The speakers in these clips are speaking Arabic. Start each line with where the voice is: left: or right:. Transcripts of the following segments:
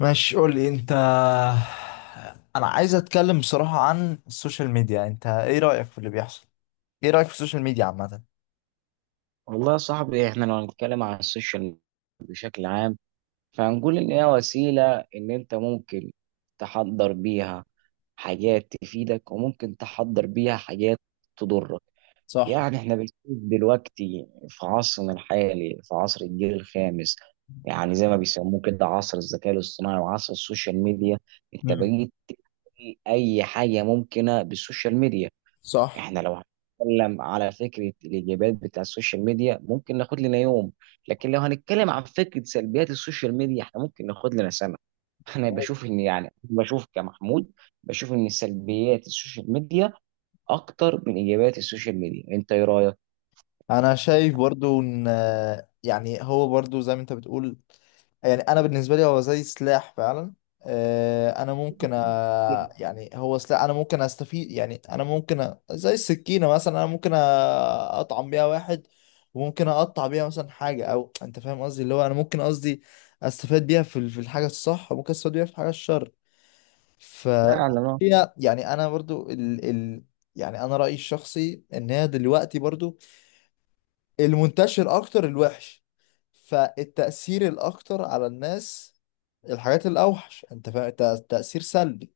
left: ماشي، قول لي انت. انا عايز اتكلم بصراحة عن السوشيال ميديا. انت ايه رأيك في اللي بيحصل؟ ايه رأيك في السوشيال ميديا عامة؟
right: والله يا صاحبي، احنا لو هنتكلم عن السوشيال بشكل عام فهنقول ان هي وسيلة ان انت ممكن تحضر بيها حاجات تفيدك وممكن تحضر بيها حاجات تضرك.
left: صح.
right: يعني احنا بنشوف دلوقتي في عصرنا الحالي، في عصر الجيل الخامس، يعني زي ما بيسموه كده عصر الذكاء الاصطناعي وعصر السوشيال ميديا. انت
left: مم.
right: بقيت اي حاجة ممكنة بالسوشيال ميديا.
left: صح.
right: احنا لو هنتكلم على فكره الايجابيات بتاع السوشيال ميديا ممكن ناخد لنا يوم، لكن لو هنتكلم عن فكره سلبيات السوشيال ميديا احنا ممكن ناخد لنا سنه. انا بشوف ان، يعني بشوف كمحمود، بشوف ان سلبيات السوشيال ميديا اكتر من ايجابيات السوشيال ميديا. انت ايه رايك؟
left: انا شايف برضو ان، يعني هو برضو زي ما انت بتقول، يعني انا بالنسبه لي هو زي سلاح فعلا. انا ممكن يعني هو سلاح. انا ممكن استفيد، يعني انا ممكن زي السكينه مثلا. انا ممكن اطعم بيها واحد، وممكن اقطع بيها مثلا حاجه، او انت فاهم قصدي؟ اللي هو انا ممكن قصدي استفاد بيها في الحاجه الصح، وممكن استفاد بيها في الحاجه الشر. ف
right: فعلا اه
left: هي يعني انا برضو يعني انا رايي الشخصي ان هي دلوقتي برضو المنتشر اكتر الوحش، فالتأثير الاكتر على الناس الحاجات الاوحش. انت فاهم تأثير سلبي؟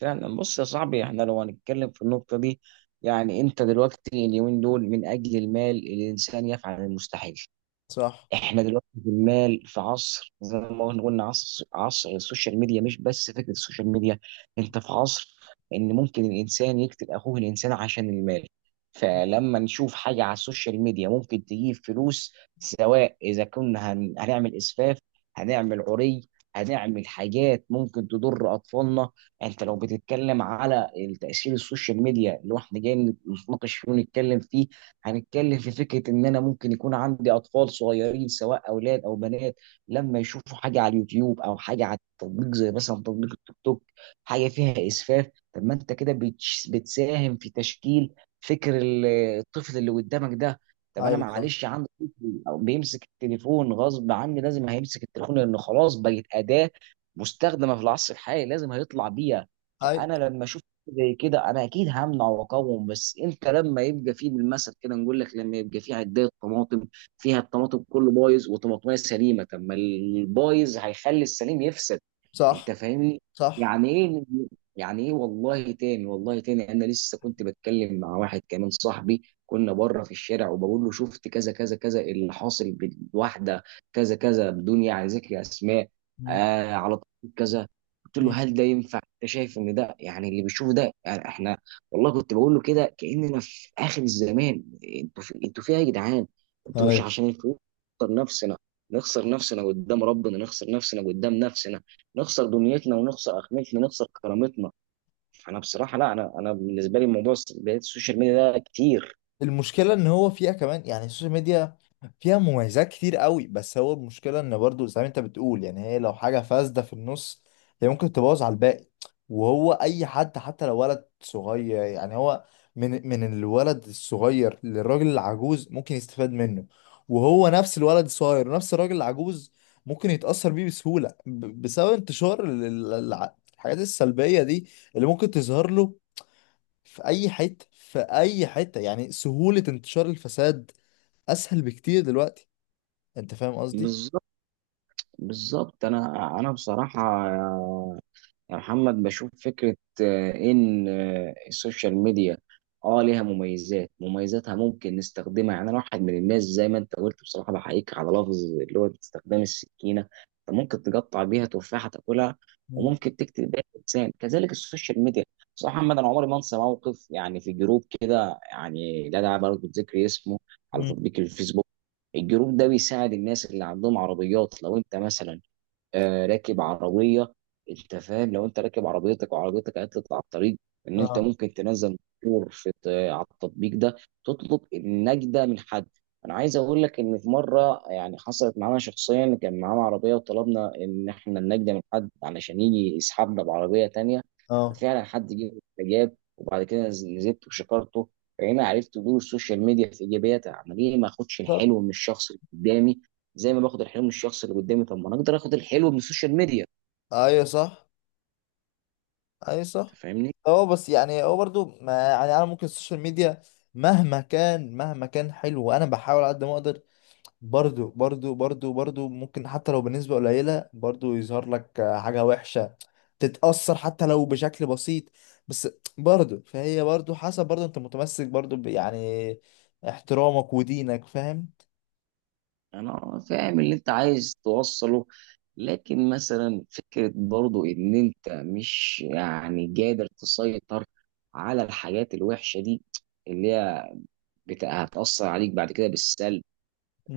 right: فعلا بص يا صاحبي، احنا لو هنتكلم في النقطة دي. يعني انت دلوقتي اليومين دول من اجل المال الانسان يفعل المستحيل.
left: صح.
right: احنا دلوقتي جمال في عصر زي ما قلنا عصر السوشيال ميديا، مش بس فكره السوشيال ميديا. انت في عصر ان ممكن الانسان يقتل اخوه الانسان عشان المال. فلما نشوف حاجه على السوشيال ميديا ممكن تجيب فلوس، سواء اذا كنا هنعمل اسفاف، هنعمل عري، هنعمل حاجات ممكن تضر اطفالنا. انت لو بتتكلم على تاثير السوشيال ميديا اللي احنا جايين نتناقش فيه ونتكلم فيه، هنتكلم في فكرة إن أنا ممكن يكون عندي أطفال صغيرين سواء أولاد أو بنات. لما يشوفوا حاجة على اليوتيوب أو حاجة على التطبيق زي مثلا تطبيق التيك توك، حاجة فيها إسفاف. طب ما أنت كده بتساهم في تشكيل فكر الطفل اللي قدامك ده. طب أنا
left: ايوه صح.
right: معلش عندي طفل أو بيمسك التليفون غصب عني، لازم هيمسك التليفون لأنه خلاص بقت أداة مستخدمة في العصر الحالي، لازم هيطلع بيها.
left: ايوه
right: فأنا لما أشوف زي كده انا اكيد همنع واقاوم. بس انت لما يبقى فيه بالمثل كده، نقول لك لما يبقى فيه عدايه طماطم فيها الطماطم كله بايظ وطماطميه سليمه، طب ما البايظ هيخلي السليم يفسد.
left: صح.
right: انت فاهمني؟
left: صح.
right: يعني ايه؟ يعني ايه؟ والله تاني، والله تاني، انا لسه كنت بتكلم مع واحد كمان صاحبي، كنا بره في الشارع وبقول له شفت كذا كذا كذا اللي حاصل بالواحده، كذا كذا، بدون يعني ذكر اسماء.
left: مم.
right: آه، على طول كذا. قلت له
left: مم.
right: هل ده ينفع؟ انت شايف ان ده، يعني اللي بيشوف ده يعني احنا. والله كنت بقول له كده كاننا في اخر الزمان. انتوا فيها يا جدعان. انتوا مش
left: ايوه.
right: عشان الفلوس نخسر نفسنا، نخسر نفسنا قدام ربنا، نخسر نفسنا قدام نفسنا، نخسر دنيتنا ونخسر اخرتنا، نخسر كرامتنا. انا بصراحه لا، انا بالنسبه لي موضوع بداية السوشيال ميديا ده كتير.
left: المشكلة ان هو فيها كمان، يعني السوشيال ميديا فيها مميزات كتير قوي، بس هو المشكلة ان برضو زي ما انت بتقول، يعني هي لو حاجة فاسدة في النص، هي ممكن تبوظ على الباقي. وهو اي حد حتى لو ولد صغير، يعني هو من الولد الصغير للراجل العجوز ممكن يستفاد منه، وهو نفس الولد الصغير ونفس الراجل العجوز ممكن يتأثر بيه بسهولة بسبب انتشار الحاجات السلبية دي اللي ممكن تظهر له في اي حته، في اي حته. يعني سهوله انتشار الفساد اسهل بكتير دلوقتي. انت فاهم قصدي؟
right: بالظبط بالظبط، انا بصراحه يا محمد بشوف فكرة. إن السوشيال ميديا ليها مميزاتها ممكن نستخدمها. يعني أنا واحد من الناس، زي ما أنت قلت، بصراحة بحييك على لفظ اللي هو استخدام السكينة. أنت ممكن تقطع بيها تفاحة تاكلها،
left: مم.
right: وممكن تكتب بيها إنسان. كذلك السوشيال ميديا. بصراحة محمد، أنا عمري ما أنسى موقف، يعني في جروب كده، يعني لا داعي برضه لذكر اسمه، على
left: مم.
right: تطبيق الفيسبوك. الجروب ده بيساعد الناس اللي عندهم عربيات. لو انت مثلا راكب عربيه، انت فاهم، لو انت راكب عربيتك وعربيتك عطلت على الطريق، ان انت
left: اه.
right: ممكن تنزل مشهور على التطبيق ده تطلب النجده من حد. انا عايز اقول لك ان في مره يعني حصلت معانا شخصيا، كان معانا عربيه وطلبنا ان احنا النجده من حد علشان يجي يسحبنا بعربيه تانية.
left: اه.
right: ففعلا حد جه، جاب، وبعد كده نزلت وشكرته. فهنا عرفت دور السوشيال ميديا في ايجابياتها عمال ايه. ما اخدش
left: صح.
right: الحلو من الشخص اللي قدامي؟ زي ما باخد الحلو من الشخص اللي قدامي، طب ما انا اقدر اخد الحلو من السوشيال ميديا.
left: ايوه صح. ايوه
right: انت
left: صح.
right: فاهمني؟
left: هو بس، يعني هو برضو ما، يعني انا ممكن السوشيال ميديا مهما كان، مهما كان حلو وانا بحاول على قد ما اقدر، برضو ممكن حتى لو بنسبة قليلة برضو يظهر لك حاجة وحشة، تتأثر حتى لو بشكل بسيط. بس برضو فهي برضو حسب برضو انت متمسك برضو يعني احترامك ودينك. فاهم؟
right: انا فاهم اللي انت عايز توصله. لكن مثلا فكرة برضو ان انت مش يعني قادر تسيطر على الحاجات الوحشة دي، اللي هي هتأثر عليك بعد كده بالسلب.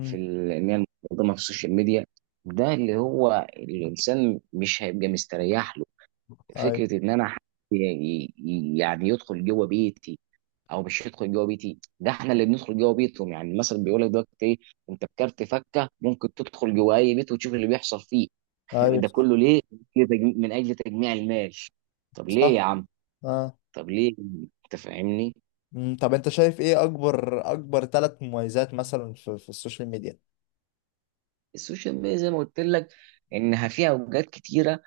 right: في ان هي المقدمة في السوشيال ميديا، ده اللي هو الانسان مش هيبقى مستريح له.
left: ايوه.
right: فكرة ان انا حد ي- يعني يدخل جوه بيتي، او مش يدخل جوه بيتي، ده احنا اللي بندخل جوه بيتهم. يعني المثل بيقول لك دلوقتي ايه؟ انت بكارت فكه ممكن تدخل جوه اي بيت وتشوف اللي بيحصل فيه.
left: ايوه
right: ده
left: صح.
right: كله ليه؟ ليه من اجل تجميع المال؟ طب ليه يا
left: صح.
right: عم؟
left: اه.
right: طب ليه؟ انت فاهمني؟
left: مم. طب انت شايف ايه اكبر ثلاث مميزات مثلا في السوشيال ميديا؟
right: السوشيال ميديا زي ما قلت لك انها فيها اوجات كتيره.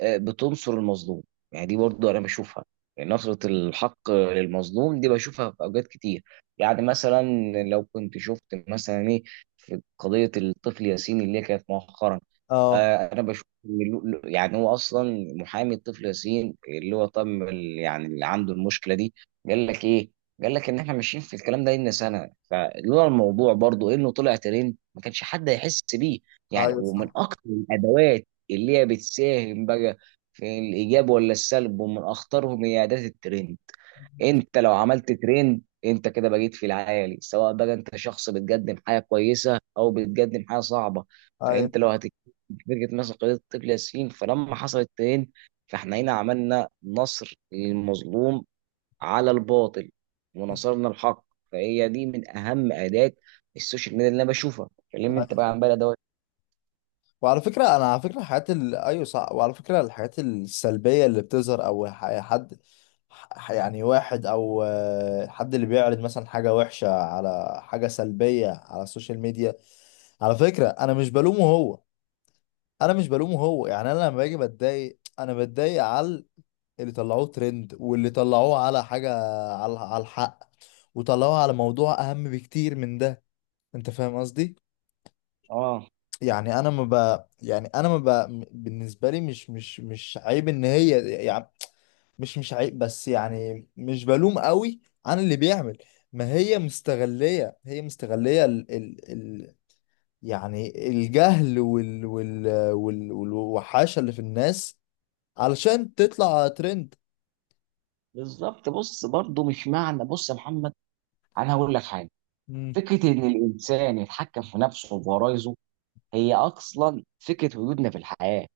right: بتنصر المظلوم. يعني دي برضو انا بشوفها، يعني نصرة الحق للمظلوم دي بشوفها في اوجات كتير. يعني مثلا، لو كنت شفت مثلا ايه، في قضية الطفل ياسين اللي هي كانت مؤخرا.
left: اه.
right: انا بشوف ان يعني هو اصلا محامي الطفل ياسين، اللي هو يعني اللي عنده المشكله دي، قال لك ايه؟ قال لك ان احنا ماشيين في الكلام ده لنا سنه، فلولا الموضوع برضو انه طلع ترند ما كانش حد هيحس بيه. يعني
left: ايوه
right: ومن
left: صح.
right: اكتر الادوات اللي هي بتساهم بقى في الايجاب ولا السلب ومن اخطرهم، هي اداه الترند. انت لو عملت ترند انت كده بقيت في العالي، سواء بقى انت شخص بتقدم حاجه كويسه او بتقدم حاجه صعبه. فانت
left: ايوه.
right: لو هتتكلم في فرقه مثلا قضيه الطفل ياسين، فلما حصل الترند فاحنا هنا عملنا نصر للمظلوم على الباطل، ونصرنا الحق. فهي دي من اهم اداه السوشيال ميديا اللي انا بشوفها. كلمني انت بقى عن بقى دوت.
left: وعلى فكرة، أنا على فكرة الحاجات أيوة صح، وعلى فكرة الحاجات السلبية اللي بتظهر أو يعني يعني واحد أو حد اللي بيعرض مثلا حاجة وحشة، على حاجة سلبية على السوشيال ميديا. على فكرة أنا مش بلومه هو، أنا مش بلومه هو. يعني أنا لما باجي بتضايق، أنا بتضايق على اللي طلعوه ترند، واللي طلعوه على حاجة، على الحق، وطلعوه على موضوع أهم بكتير من ده. أنت فاهم قصدي؟
right: اه.
left: يعني انا ما ب... يعني انا ما ب... م- بالنسبه لي مش عيب ان هي، يعني مش عيب، بس يعني مش بلوم قوي عن اللي بيعمل. ما هي مستغليه، هي مستغليه يعني الجهل والوحاشه اللي في الناس علشان تطلع ترند.
right: بالظبط. بص برضه مش معنى، بص يا محمد، انا هقول لك حاجه.
left: امم.
right: فكره ان الانسان يتحكم في نفسه وفي غرايزه، هي اصلا فكره وجودنا في الحياه.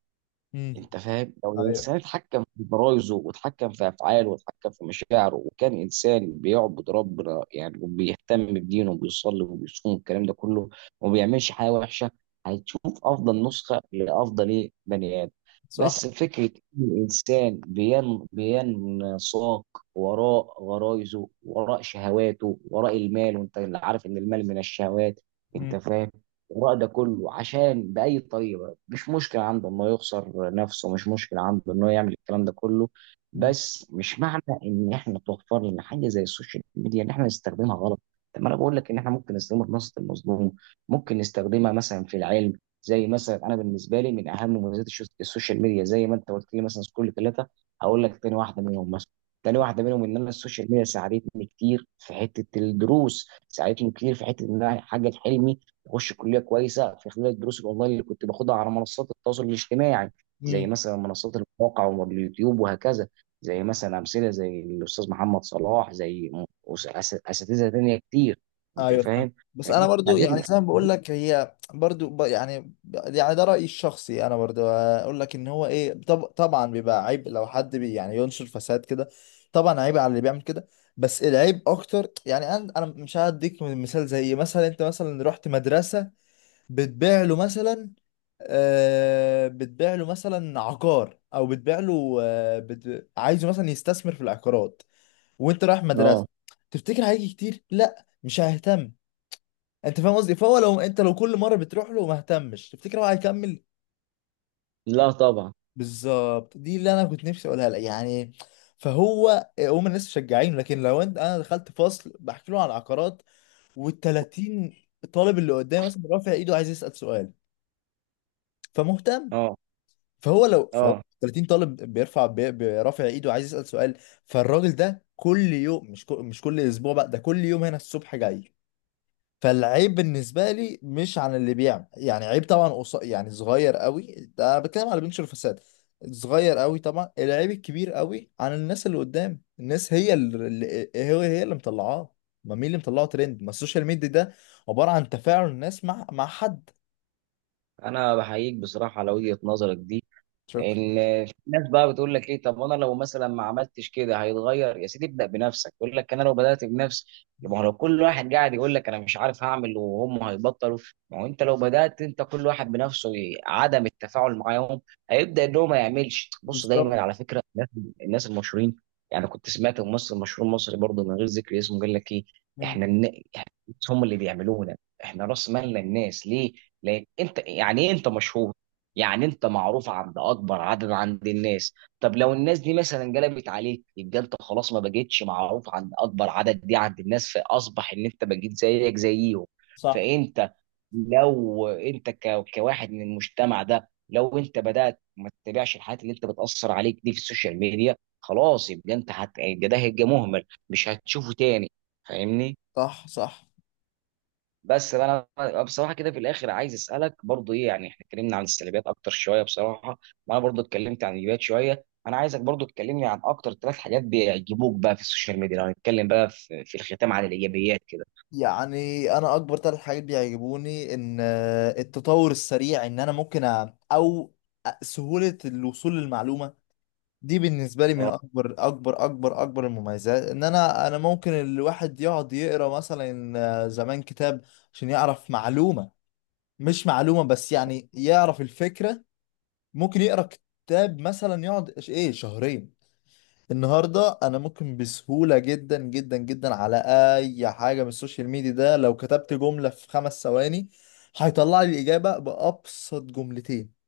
left: امم.
right: انت فاهم، لو
left: ايوه
right: الانسان اتحكم في برايزه واتحكم في افعاله واتحكم في مشاعره، وكان انسان بيعبد ربنا، يعني وبيهتم بدينه وبيصلي وبيصوم والكلام ده كله، وما بيعملش حاجه وحشه، هتشوف افضل نسخه لافضل ايه بني ادم.
left: صح.
right: بس فكره ان الانسان بينساق وراء غرايزه، وراء شهواته، وراء المال، وانت اللي عارف ان المال من الشهوات، انت فاهم، وراء ده كله عشان باي طريقه، مش مشكلة عنده إنه يخسر نفسه، مش مشكلة عنده إنه يعمل الكلام ده كله. بس مش معنى إن إحنا توفر لنا حاجة زي السوشيال ميديا إن إحنا نستخدمها غلط. طب ما أنا بقول لك إن إحنا ممكن نستخدمها في نصرة المظلوم، ممكن نستخدمها مثلا في العلم. زي مثلا أنا بالنسبة لي من أهم مميزات السوشيال ميديا، زي ما أنت قلت لي مثلا كل ثلاثة، هقول لك تاني واحدة منهم مثلا. تاني واحدة منهم إن أنا السوشيال ميديا ساعدتني كتير في حتة الدروس، ساعدتني كتير في حتة إن أنا أحقق حلمي. واخش كليه كويسه في خلال الدروس الاونلاين اللي كنت باخدها على منصات التواصل الاجتماعي. زي
left: امم.
right: مثلا منصات المواقع واليوتيوب وهكذا. زي مثلا امثله زي الاستاذ محمد صلاح، زي اساتذه تانيه كتير. انت
left: ايوه فاهم.
right: فاهم؟
left: بس انا
right: فدي
left: برضو، يعني
right: ساعدتني.
left: زي ما بقول لك، هي برضو يعني يعني ده رايي الشخصي. انا برضو اقول لك ان هو ايه، طبعا بيبقى عيب لو حد بي يعني ينشر فساد كده. طبعا عيب على اللي بيعمل كده، بس العيب اكتر. يعني انا مش هديك مثال، زي مثلا انت مثلا رحت مدرسه بتبيع له مثلا، بتبيع له مثلا عقار، او بتبيع له عايزه مثلا يستثمر في العقارات وانت رايح مدرسه.
right: اه.
left: تفتكر هيجي كتير؟ لا، مش هيهتم. انت فاهم قصدي؟ فهو لو انت، لو كل مره بتروح له وما اهتمش، تفتكر هو هيكمل؟
right: لا طبعا.
left: بالظبط. دي اللي انا كنت نفسي اقولها لك يعني. فهو هم الناس مشجعينه، لكن لو انت، انا دخلت فصل بحكي له عن العقارات، وال30 طالب اللي قدامي مثلا رافع ايده عايز يسال سؤال فمهتم.
right: اه.
left: فهو لو فهو
right: اه.
left: 30 طالب بيرفع ايده عايز يسال سؤال، فالراجل ده كل يوم، مش كل اسبوع بقى، ده كل يوم هنا الصبح جاي. فالعيب بالنسبه لي مش عن اللي بيعمل، يعني عيب طبعا يعني صغير قوي. ده أنا بتكلم على اللي بينشر فساد. صغير قوي طبعا. العيب الكبير قوي عن الناس اللي قدام، الناس هي هي اللي مطلعاه. ما مين اللي مطلعه ترند؟ ما السوشيال ميديا ده عباره عن تفاعل الناس مع حد.
right: انا بحييك بصراحه على وجهه نظرك دي.
left: شكرا.
right: في ناس بقى بتقول لك ايه؟ طب انا لو مثلا ما عملتش كده هيتغير. يا سيدي ابدا بنفسك. يقول لك انا لو بدات بنفسي. ما هو لو كل واحد قاعد يقول لك انا مش عارف هعمل، وهم هيبطلوا. ما هو انت لو بدات انت كل واحد بنفسه عدم التفاعل معاهم، هيبدا ان هو ما يعملش. بص
left: بالظبط.
right: دايما على فكره الناس المشهورين. يعني كنت سمعت ممثل مشهور مصري برضه من غير ذكر اسمه قال لك ايه.
left: مم.
right: احنا إحنا هم اللي بيعملونا. احنا راس مالنا الناس. ليه؟ لان انت يعني ايه انت مشهور، يعني انت معروف عند اكبر عدد عند الناس. طب لو الناس دي مثلا قلبت عليك يبقى انت خلاص ما بقيتش معروف عند اكبر عدد دي عند الناس، فاصبح ان انت بقيت زيك زيهم.
left: صح.
right: فانت لو انت كواحد من المجتمع ده، لو انت بدأت ما تتابعش الحاجات اللي انت بتأثر عليك دي في السوشيال ميديا خلاص، يبقى انت يبقى ده هيبقى مهمل، مش هتشوفه تاني. فاهمني؟
left: صح. صح.
right: بس انا بصراحه كده في الاخر عايز اسالك برضو ايه. يعني احنا اتكلمنا عن السلبيات اكتر شويه بصراحه، وانا برضو اتكلمت عن الايجابيات شويه. انا عايزك برضو تكلمني عن اكتر ثلاث حاجات بيعجبوك بقى في السوشيال ميديا، لو هنتكلم بقى في الختام عن الايجابيات كده.
left: يعني انا اكبر ثلاث حاجات بيعجبوني ان التطور السريع، ان انا ممكن او سهولة الوصول للمعلومة. دي بالنسبة لي من أكبر المميزات. إن أنا ممكن الواحد يقعد يقرأ مثلا زمان كتاب عشان يعرف معلومة، مش معلومة بس، يعني يعرف الفكرة. ممكن يقرأ كتاب مثلا يقعد إيه شهرين. النهاردة أنا ممكن بسهولة جدا جدا جدا على أي حاجة من السوشيال ميديا ده، لو كتبت جملة في 5 ثواني هيطلع لي الإجابة بأبسط جملتين.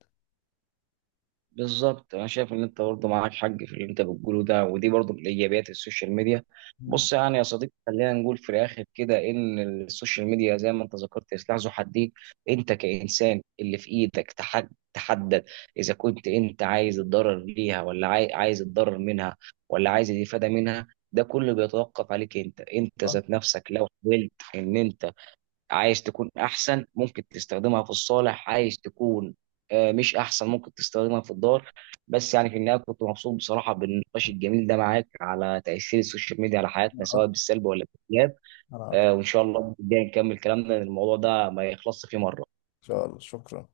right: بالظبط. انا شايف ان انت برضه معاك حق في اللي انت بتقوله ده، ودي برضه من ايجابيات السوشيال ميديا.
left: مم.
right: بص يعني يا صديقي، خلينا نقول في الاخر كده ان السوشيال ميديا زي ما انت ذكرت سلاح ذو حدين. انت كانسان اللي في ايدك تحدد اذا كنت انت عايز الضرر ليها، ولا عايز الضرر منها، ولا عايز الافاده منها. ده كله بيتوقف عليك انت، انت
left: أه،
right: ذات نفسك، لو حاولت ان انت عايز تكون احسن ممكن تستخدمها في الصالح، عايز تكون مش احسن ممكن تستخدمها في الدار. بس يعني في النهايه كنت مبسوط بصراحه بالنقاش الجميل ده معاك على تاثير السوشيال ميديا على
left: أنا
right: حياتنا، سواء
left: أكتر.
right: بالسلب ولا بالايجاب.
left: أنا أكتر.
right: وان شاء الله الجاي نكمل كلامنا لأن الموضوع ده ما يخلصش فيه مره.
left: إن شاء الله، شكرا.